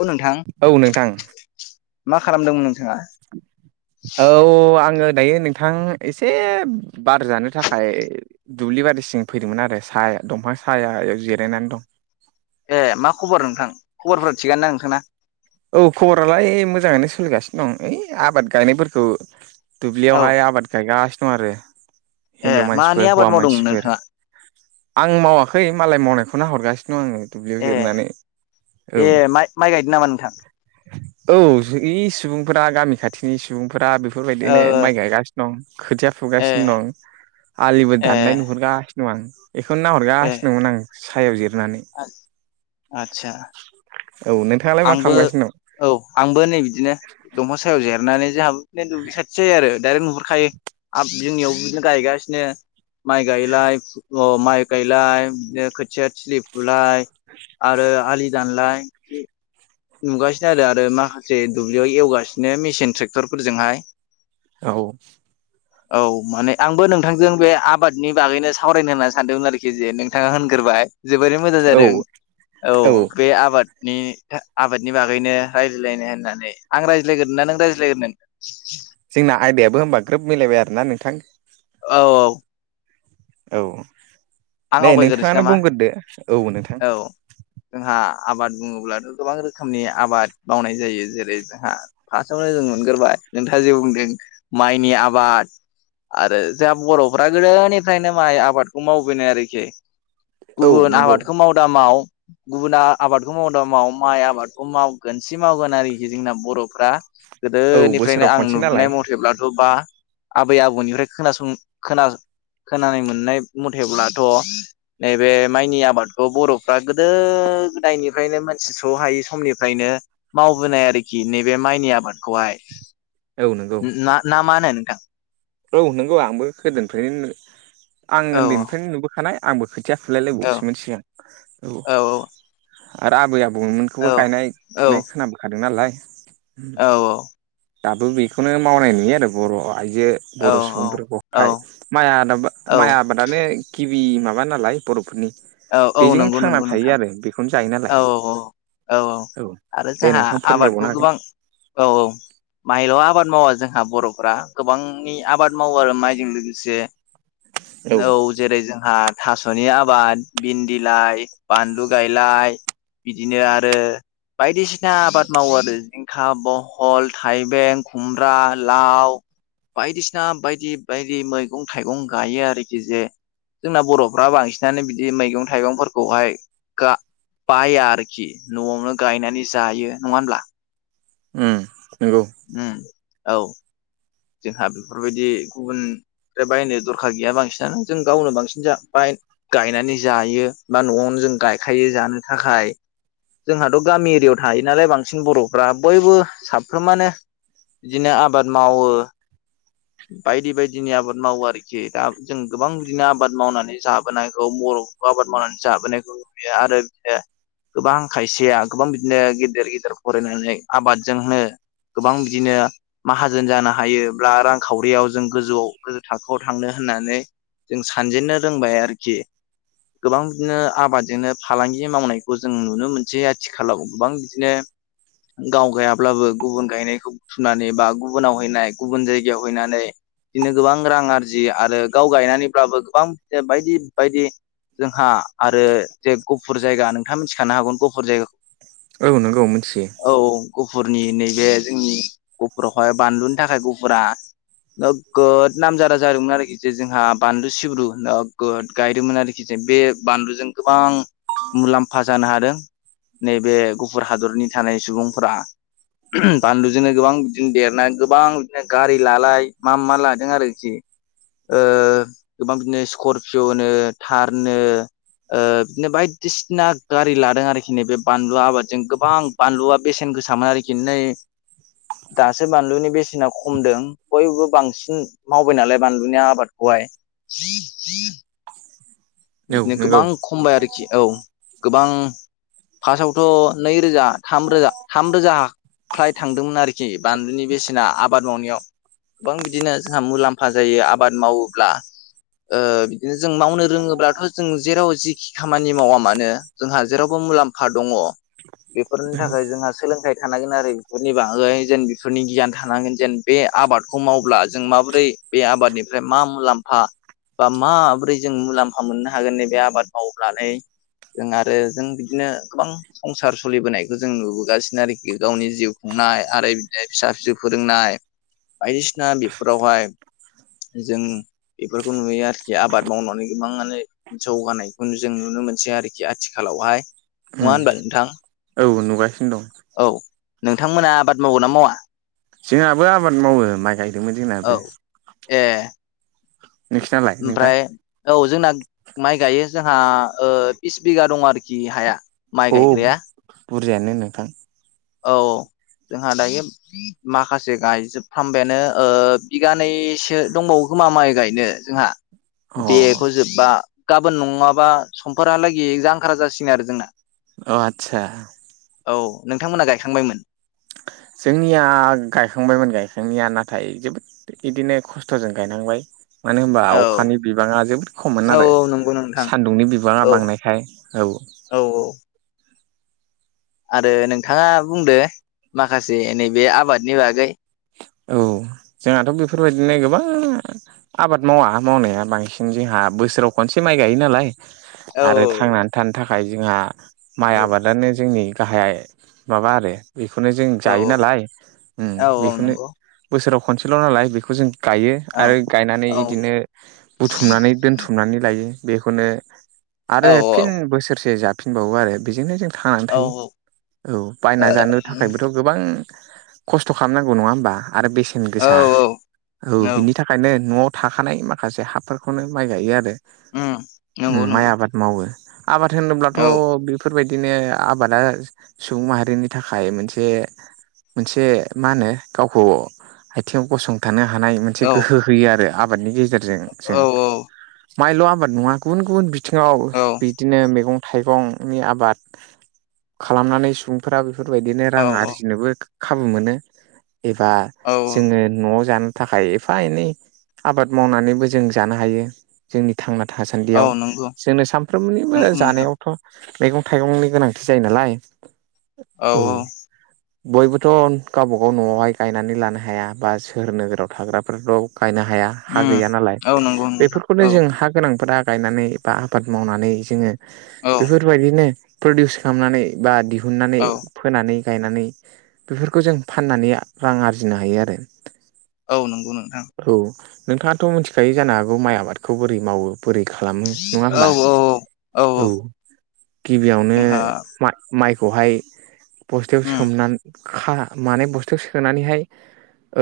औ नोंथां औ नोंथां मा खालामदोंमोन नोंथाङा औ आंङो दायो नोंथां एसे बार जानो थाखाय दुब्लि बारिसिं फैदोंमोन आरो साहाया दंफां सायाया जिरायनानै दं ए मा खबर नोंथां खबरफोरा थिगानो दा नोंथांना औ खबरालाय मोजांङैनो सोलिगासिनो दं ओइ आबाद गायनायफोरखौ औ दुब्लियावहाय आबाद गायगासिनो दं आरो ए हिनजाव मानि मानसिफोर आबाद हौवा मावदोंमोन मानसिफोर नोंथाङा आं मावाखै मालाय मावनायखौ न हरगासिनो दं आंङो दुब्लियाव ए जिरनानै ए औ माइ माइ गायदों नामा नोंथां औ सुबुंफोरा गामि खाथिनि सुबुंफोरा ओ बेफोरबायदिनो माइ गायगासिनो दं खोथिया ए फुगासिनो दं आलिबो ए दाननाय नुहुरगासिनो दं आं बेखौनो नाहरगासिनो दंमोन आं सायाव जिरनानै आतसा औ नोंथां आंबो औ आंबो नै बिदिनो दंफां सायाव जेरनानै जोंहाबो बिदिनो दुब्लि सा सै आरो दडाइरेक्ट नुहुरखायो जोंनियावबो बिदिनो गायगासिनो माइ गायलाय अ माइ गायलाय बिदिनो खोथिया थिलि फुलाय आरो आलि दानलाय नुगासिनो आरो आरो माखासे दुब्लियाव एवगासिनो मेसिन ट्रेक्टरफोरजोंहाय औ [inaudible] औ माने आंबो नोंथांजों बे आबादनि बागैनो सावरायनो होननानै सानदोंमोन आरोखि जे नोंथाङा होनग्रोबाय जोबोरै मोजां जादों औ औ बे आबादनि आबादनि बागैनो रायजाय्लायनो होननानै आं रायज्लायग्रोनोना नों रायज्लायग्रोनो जोंना आयदायाबो होनबा ग्रोब मिलायबाय आरोना नोंथां औ औ औ आं दे आवगायग्रोनोसै नोंथाङानो नामा बुंग्रोदो औ नोंथां। जोंहा आबाद बुङोब्लाथ' गोबां रोखोमनि आबाद मावनाय जायो जेरै जोंहा फार्स्टआवनो जों मोनगोरोबाय नोंथाङा जे बुंदों माइनि आबाद। आरो जोंहा बर'फ्रा गोदोनिफ्रायनो माइ आबादखौ मावो। लुबैनाय आरोखि औ गुबुन नंगौ आबादखौ माव दा माव गुबुना आबादखौ माव दामाव माइ आबादखौ मावगोन सि मावगोन आरोखि जोंना बर'फ्रा औ गोदोनिफ्रायनो बोसोराव आं खनसे नालाय नुबोनाय मथेब्लाथ' बा आबै-आबौनिफ्राय खोनासं खोना- खोनानाय मोननाय मथेब्लाथ' नैबे माइनि आबादखौ बर'फ्रा गोदो-गोदायनिफ्रायनो मोनथिस' हायै समनिफ्रायनो मावबोनाय आरोखि नैबे माइनि आबादखौहाय औ नंगौ ना मा होनो नोंथां। औ नंगौ आंबो गोदोनिफ्रायनो आं औ उनदैनिफ्रायनो नुबोखानाय आंबो। खोथिया फुलाय औ लायबावोसोमोन सिगां औ आरो आबै-आबौमोन औ बेखौबो औ गायनाय-फुनाय खोनाबखादों नालाय औ औ। दाबो बेखौनो मावनाय नुयो आरो बर' आइजो औ बर' सुबुंफोरखौ औ हाय माइ औ आबाद माइ आबादानो गिबि माबा नालाय बर'फोरनि औ औ बेजोंनो नंगौ थांना नंगौ थायो नोंथां आरो बेखौनो जायो नालाय औ औ औ। औ आरो दे जोंहा नोंथां आबादखौ फोरमायबावनो हागोन गोबां औ औ माइल' आबाद मावा जोंहा बर'फ गोबांनि आबाद मावो आरो माइजों लोगोसे औ। जेरै जोंहा थास'नि आबाद भिनदि लाय बानलु गायलाय बिदिनो आरो बायदिसिना आबाद मावो आरो। जिंखा, बहल, थाइबें, खुमब्रा, लाव बायदिसिना बायदि बायदि मैगं-थाइगं गायो आरोखि जे जोंना बर'फ्रा बांसिनानो बिदि मैगं थाइगंफोरखौहाय गा बाया आरोखि न'आवनो गायनानै जायो नङा होमब्ला? ओम नंगौ। ओम औ। जोंहा बेफोर बायदि गुबुननि बायनो दरखार गैया बांसिनानो जों गावनो बांसिन जा बाय गायनानै जायो बा न'आवनो जों गायखायो जानो थाखाय। जोंहाथ' गामि एरियायाव थायो नालाय बांसिन बर'फ्रा बयबो साफ्रोमानो। बिदिनो आबाद मावो। बायदि बायदिनि आबाद मावो आरोखि दा जों गोबां बिदिनो आबाद मावनानै जाबोनायखौ बर'। आबाद मावनानै जाबोनायखौ नुयो आरो बिदिनो। गोबां खायसेया गोबां बिदिनो गिदिर गिदिर फरायनानै आबादजोंनो गोबां बिदिनो माहाजोन जानो हायोब्ला रां। खावरियाव जों गोजौआव गोजौ थाखोआव थांनो होननानै जों सानजेननो रोंबाय आरोखि गोबां बिदिनो आबादजोंनो फालांगि मावनायखौ जों नुनो मोनसै आथिखालाव गोबां बिदिनो। गाव गायाब्लाबो गुबुन गायनायखौ फुनानै बा गुबुनाव हैनाय गुबुन जायगायाव। जावहैनानै बिदिनो गोबां रां आरजियो आरो गाव गायनानैब्लाबो गोबां बि बायदि बायदि। जोंहा आरो जे गुफुर जायगा नोंथाङा मिथिखानो हागोन गुफुर जायगायाव औ नंगौ मिथियो नोंथां औ गुफुरनि नैबे जोंनि गुफुरावहाय बानलुनि थाखाय गुफुरा। नोगोद नामजादा जादोंमोन आरोखि जे जोंहा बानलु सिब्रु गोदो-गोदाय गायदोंमोन आरोखि बे बानलुजों गोबां मुलाम्फा जानो हादों। नैबे गुफुर हादरनि थानाय सुबुंफोरा बानलुजोंनो गोबां बिदिनो देरना गोबां बिदिनो गारि लालाय मा मा लादों आरोखि गोबां बिदिनो स्करपिय' नो थार नो बिदिनो बायदिसिना गारि लादों आरोखि नै बे बानलु आबादजों गोबां बानलुआ बेसेन गोसामोन आरोखि नै दासो बानलुनि बेसेना खमदों बयबो बांसिन मावबाय नालाय बानलुनि आबादखौहाय बि [inaudible] औ बिदिनो नंगौ गोबां खमायबाय आरोखि औ गोबां फार्स्टआवथ' नैरोजा थामरोजा थामरोजा ख्लाय थांदोंमोन आरोखि बानलुनि बेसेना आबाद मावनायाव गोबां बिदिनो जोंहा मुलाम्फा जायो आबाद मावोब्ला बिदिनो जों मावनो रोङोब्ला जों जेराव जिखि खामानि मावा मानो जोंहा जेरावबो मुलाम्फा दङ बेफोरनि औ थाखाय जोंहा सोलोंथाइ थानांगोन आरो बेफोरनि बागै जेन बेफोरनि गियान थानांगोन जेन बे आबादखौ मावब्ला जों माबोरै बे आबादनिफ्राय मा मुलाम्फा बा माबोरै जों मुलाम्फा मोननो हागोन नैबे आबाद मावनानै जों आरो जों बिदिनो गोबां संसार सोलिबोनायखौ जों नुबोगासिनो आरोखि गावनि जिउ खुंनाय आरो बिदिनो फिसा फिसौ फोरोंनाय बायदिसिना बेफोरावहाय जों बेफोरखौ नुयो आरोखि आबाद मावनानै गोबाङानो जौगानायखौ जों नुनो मोनसै आरोखि आथिखालावहाय नङा होनबा नोंथां ओ नोगासिनो दं औ नोंथांमोना आबाद माववो ना मावा जोंहाबो आबाद मावो माइ गायदोंमोन औ जोंनाबो ए नोंसिनालाय नोंथां ओमफ्राय औ जोंना माइ गायो जोंहा बिस बिगा दं आरोखि हाया माइ अ गायग्राया बुरजायानो नोंथां औ जोंहा दायो माखासे गायजोबफ्राम बायानो बिगानैसो दंबावो खोमा माइ गायनो जोंहा अ बेखौ जोब्बा गाबोन नङाबा समफोरहालागै जांखारा जासिगोन आरो जोंना अ आतसा औ नोंथांमोना गायखांबायमोन जोंनिया गायखांबायमोन गायखांनाया नाथाय जोबोद इदिनो खस्थ'जों गायनांबाय मानो होनबा औ अखानि बिबाङा जोबोद खममोन औ आरो औ नंगौ नोंथां सान्दुंनि बिबांडा़ औ बांनायखाय औ औ औ आरो नोंथाङा बुंदो माखासे नैबे आबादनि बागै औ जोंहाथ' बेफोरबायदिनो गोबां आबाद मावा मावनाया बांसिन जोंहा बोसोराव खनसे माइ गायो नालाय औ आरो थांनानै थानो थाखाय जोंहा माइ औ आबादानो जोंनि गाहाय माबा आरो बेखौनो जों औ जायो नालाय औ औ बेखौनो नंगौ बोसोराव खनसेल' नालाय बेखौ जों गायो औ आरो गायनानै औ बिदिनो बुथुमनानै दोनथुम [unintelligible] खुमनानै लायो बेखौनो औ आरो फिन बोसोरसे जाफिनबावो आरो बेजोंनो जों थांनानै औ थायो औ बायना जानो थाखायबोथ' गोबां खस्थ' खालामनांगौ नङा होमबा आरो बेसेन औ गोसा औ बिनि थाखायनो न'आव थाखानाय माखासे हाफोरखौनो माइ गायो आरो उम नंगौ माइ नंगौ आबाद मावो आबाद होनोब्लाथ' औ बेफोरबायदिनो आबादा सुबुं माहारिनि थाखाय मोनसे मोनसे मा होनो गाव खौ आथिङाव गसंथानो हानाय मोनसे औ गोहो होयो आरो आबादनि गेजेरजों औ जों औ माइल' आबाद नङा गुबुन गुबुन बिथिङाव औ बिदिनो मैगं थाइगंनि आबाद खालामनानै सुबुंफोरा बेफोरबायदिनो औ रां आरजिनोबो खाबु मोनो एबा औ जोङो न'आव जानो थाखाय एफा एनै आबाद मावनानैबो जों जानो हायो। जोंनि थांना औ थासान्दियाव नंगौ जोंनो सानफ्रोमनिबो नंगौ नोंथां जानायावथ' मैगं थाइगंनि गोनांथि जायो नालाय औ बयबोथ' गावबा गाव न'आवहाय गायनानै लानो हाया बा सहोर नोगोराव थाग्राफोरथ' गायनो हाया हा उम गैया नालाय औ नंगौ नोंथां बेफोरखौनो औ जों हा गोनांफोरा गायनानै बा आबाद मावनानै जोङो औ बेफोरबायदिनो प्रदिउस खालामनानै बा दिहुननानै औ फोनानै गायनानै बेफोरखौ जों फाननानै रां आरजिनो हायो आरो। औ नंगौ नोंथां औ नोंथाङाथ' मिथिखायो जानो हागौ माइ आबादखौ बोरै मावो बोरै खालामो नङा औ होनबा औ गिबियावनो जोंहा मा माइखौहाय बस्थायाव उम सोमनानै खा माने बस्थायाव सोम सोनानैहाय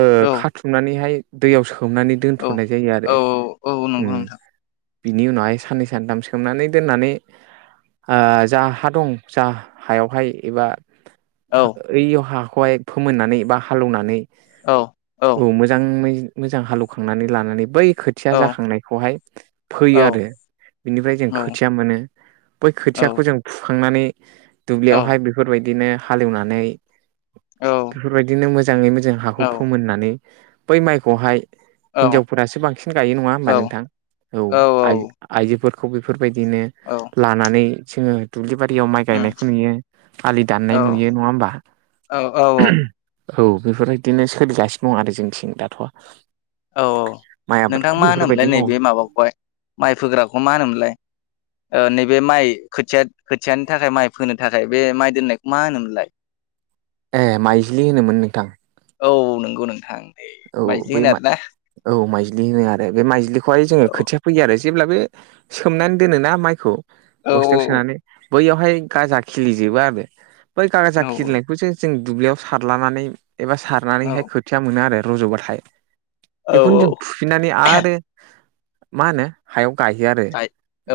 ओ औ खाथुमनानैहाय दैयाव सोमनानै औ दोनथ'नाय जायो औ आरो औ नंगौ उम नोंथां बिनि उनावहाय साननै सानथाम सोमनानै दोननानै ओ जा हा दं जा हायावहाय एबा औ ओइ हाखौहाय फोमोननानै बा हालौनानै औ औ मोजाङै मोजां हालौवखांनानै लानानै बै खोथि खोथिया औ जाखांनायखौहाय औ फैयो आरो। बिनिफ्राय जों खोथिया मोनो बै औ खोथियावखौ जों फुखांनानै दुब्लियावहाय बे बेफोरबायदिनो हालेवनानै औ बेफोरबायदिनो मोजाङै मोजां हाखौ उम फोमोननानै बै माइखौहाय औ हिनजावफोरासो बांसिन गायो नङा होमबा नोंथां औ आय आइजोफोरखौ बेफोरबायदिनो लानानै जोङो दुब्लि बारियाव माइ गायनायखौ नुयो आलि दान्नाय नुयो नङा होमबा? औ [unintelligible] औ बेफोरबायदिनो सोलिगासिनो दं आरो जोंथिं दाथ' औ औ माइ नोंथां आबादखौ मा बेफोरबायदि होनोमोनलाय मावो नैबे माबाखौहाय माइ फोग्राखौ मा होनोमोनलाय? ओ नैबे माइ खोथिया खोथियानि थाखाय माइ फोनो थाखाय बे माइ दोननायखौ मा होनोमोनलाय? [inaudible] ए माइजलि होनोमोन नोंथां। औ नंगौ नोंथां। नै औ माइज्लि बै होनो आरोना औ माइज्लि होनो आरो बे माइज्लिखौहाय जो औ खोथि फैयो आरो जेब्लाबो सोमनानै दोनोना माइखौ औ बस्थायाव सोनानै बैयावहाय गाजा खिलिजोबो आरो बै गाजा खिलिनायखौसो जों दुब्लियाव सारलानानै एबा सारनानैहाय खोथिया मोनो आरो रज'बाथाय औ बेखौनो औ जों फुफिननानै आरो मा होनो हायाव गायो आरो गाय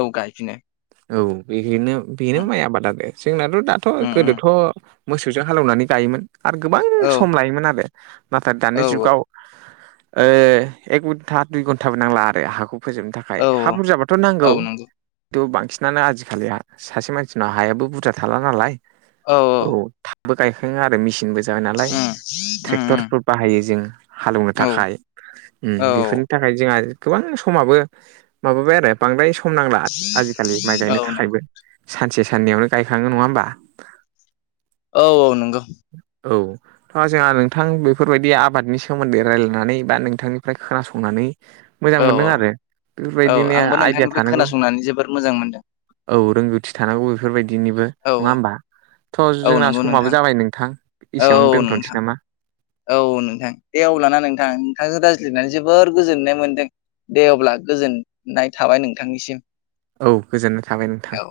औ गायफिनो औ बेनो बेनो माइ आबाद आरो जोंनाथ' दाथ' उम उम गोदोथ' मोसौजों हालेवनानै गायोमोन आरो गोबां औ सम लायोमोन आरो नाथाय दानि औ जुग एक घन्टा दुइ घन्टाबो नांला आरो हाखौ फोजोबनो थाखाय औ थाखाय हा बुरजाबाथ' औ नांगौ। नंगौ थि' बांसिनानो आजिखालि सासे मानसिनाव हायाबो बुरजा थाला नालाय औ थाबबो गायखाङो आरो मेसिनबो जाबाय नालाय उम उम ट्रेक्टरफोर बाहायो जों हालौवनो उम थाखाय औ उम बेफोरनि थाखाय जोंहा गोबां समाबो माबाबाय आरो बांद्राय सम नांला आजिखालि माइ औ गायनो नंगौ थाखायबो सानसे साननैयावनो गायखाङो नङा होमबा? औ औ नंगौ। औ थ जोंहा नोंथां बेफोरबायदि आबादनि सोमोन्दै रायलायनानै बा नोंथांनिफ्राय खोनासंनानै मोजां औ मोनदों औ आरो औ बेफोरबायदिनो आंबो आइडिया नोंथांनिफ्राय थानांगौ। खोनासंनानै जोबोद मोजां मोनदों औ रोंगौथि थानांगौ बिफोरबायदिनिबो। औ नङा औ होमबा? थ' औ जोंना नंगौ नोंथां समाबो जाबाय नोंथां औ एसेयावनो औ दोनथ'नोसै नोंथां नामा? औ नोंथां दे अब्लाना नोंथां नोंथांजों रायज्लायनानै जोबोर गोजोननाय मोनदों। दे अब्ला गोजोननाय थाबाय नोंथांनिसिम। औ गोजोननाय थाबाय नोंथां। औ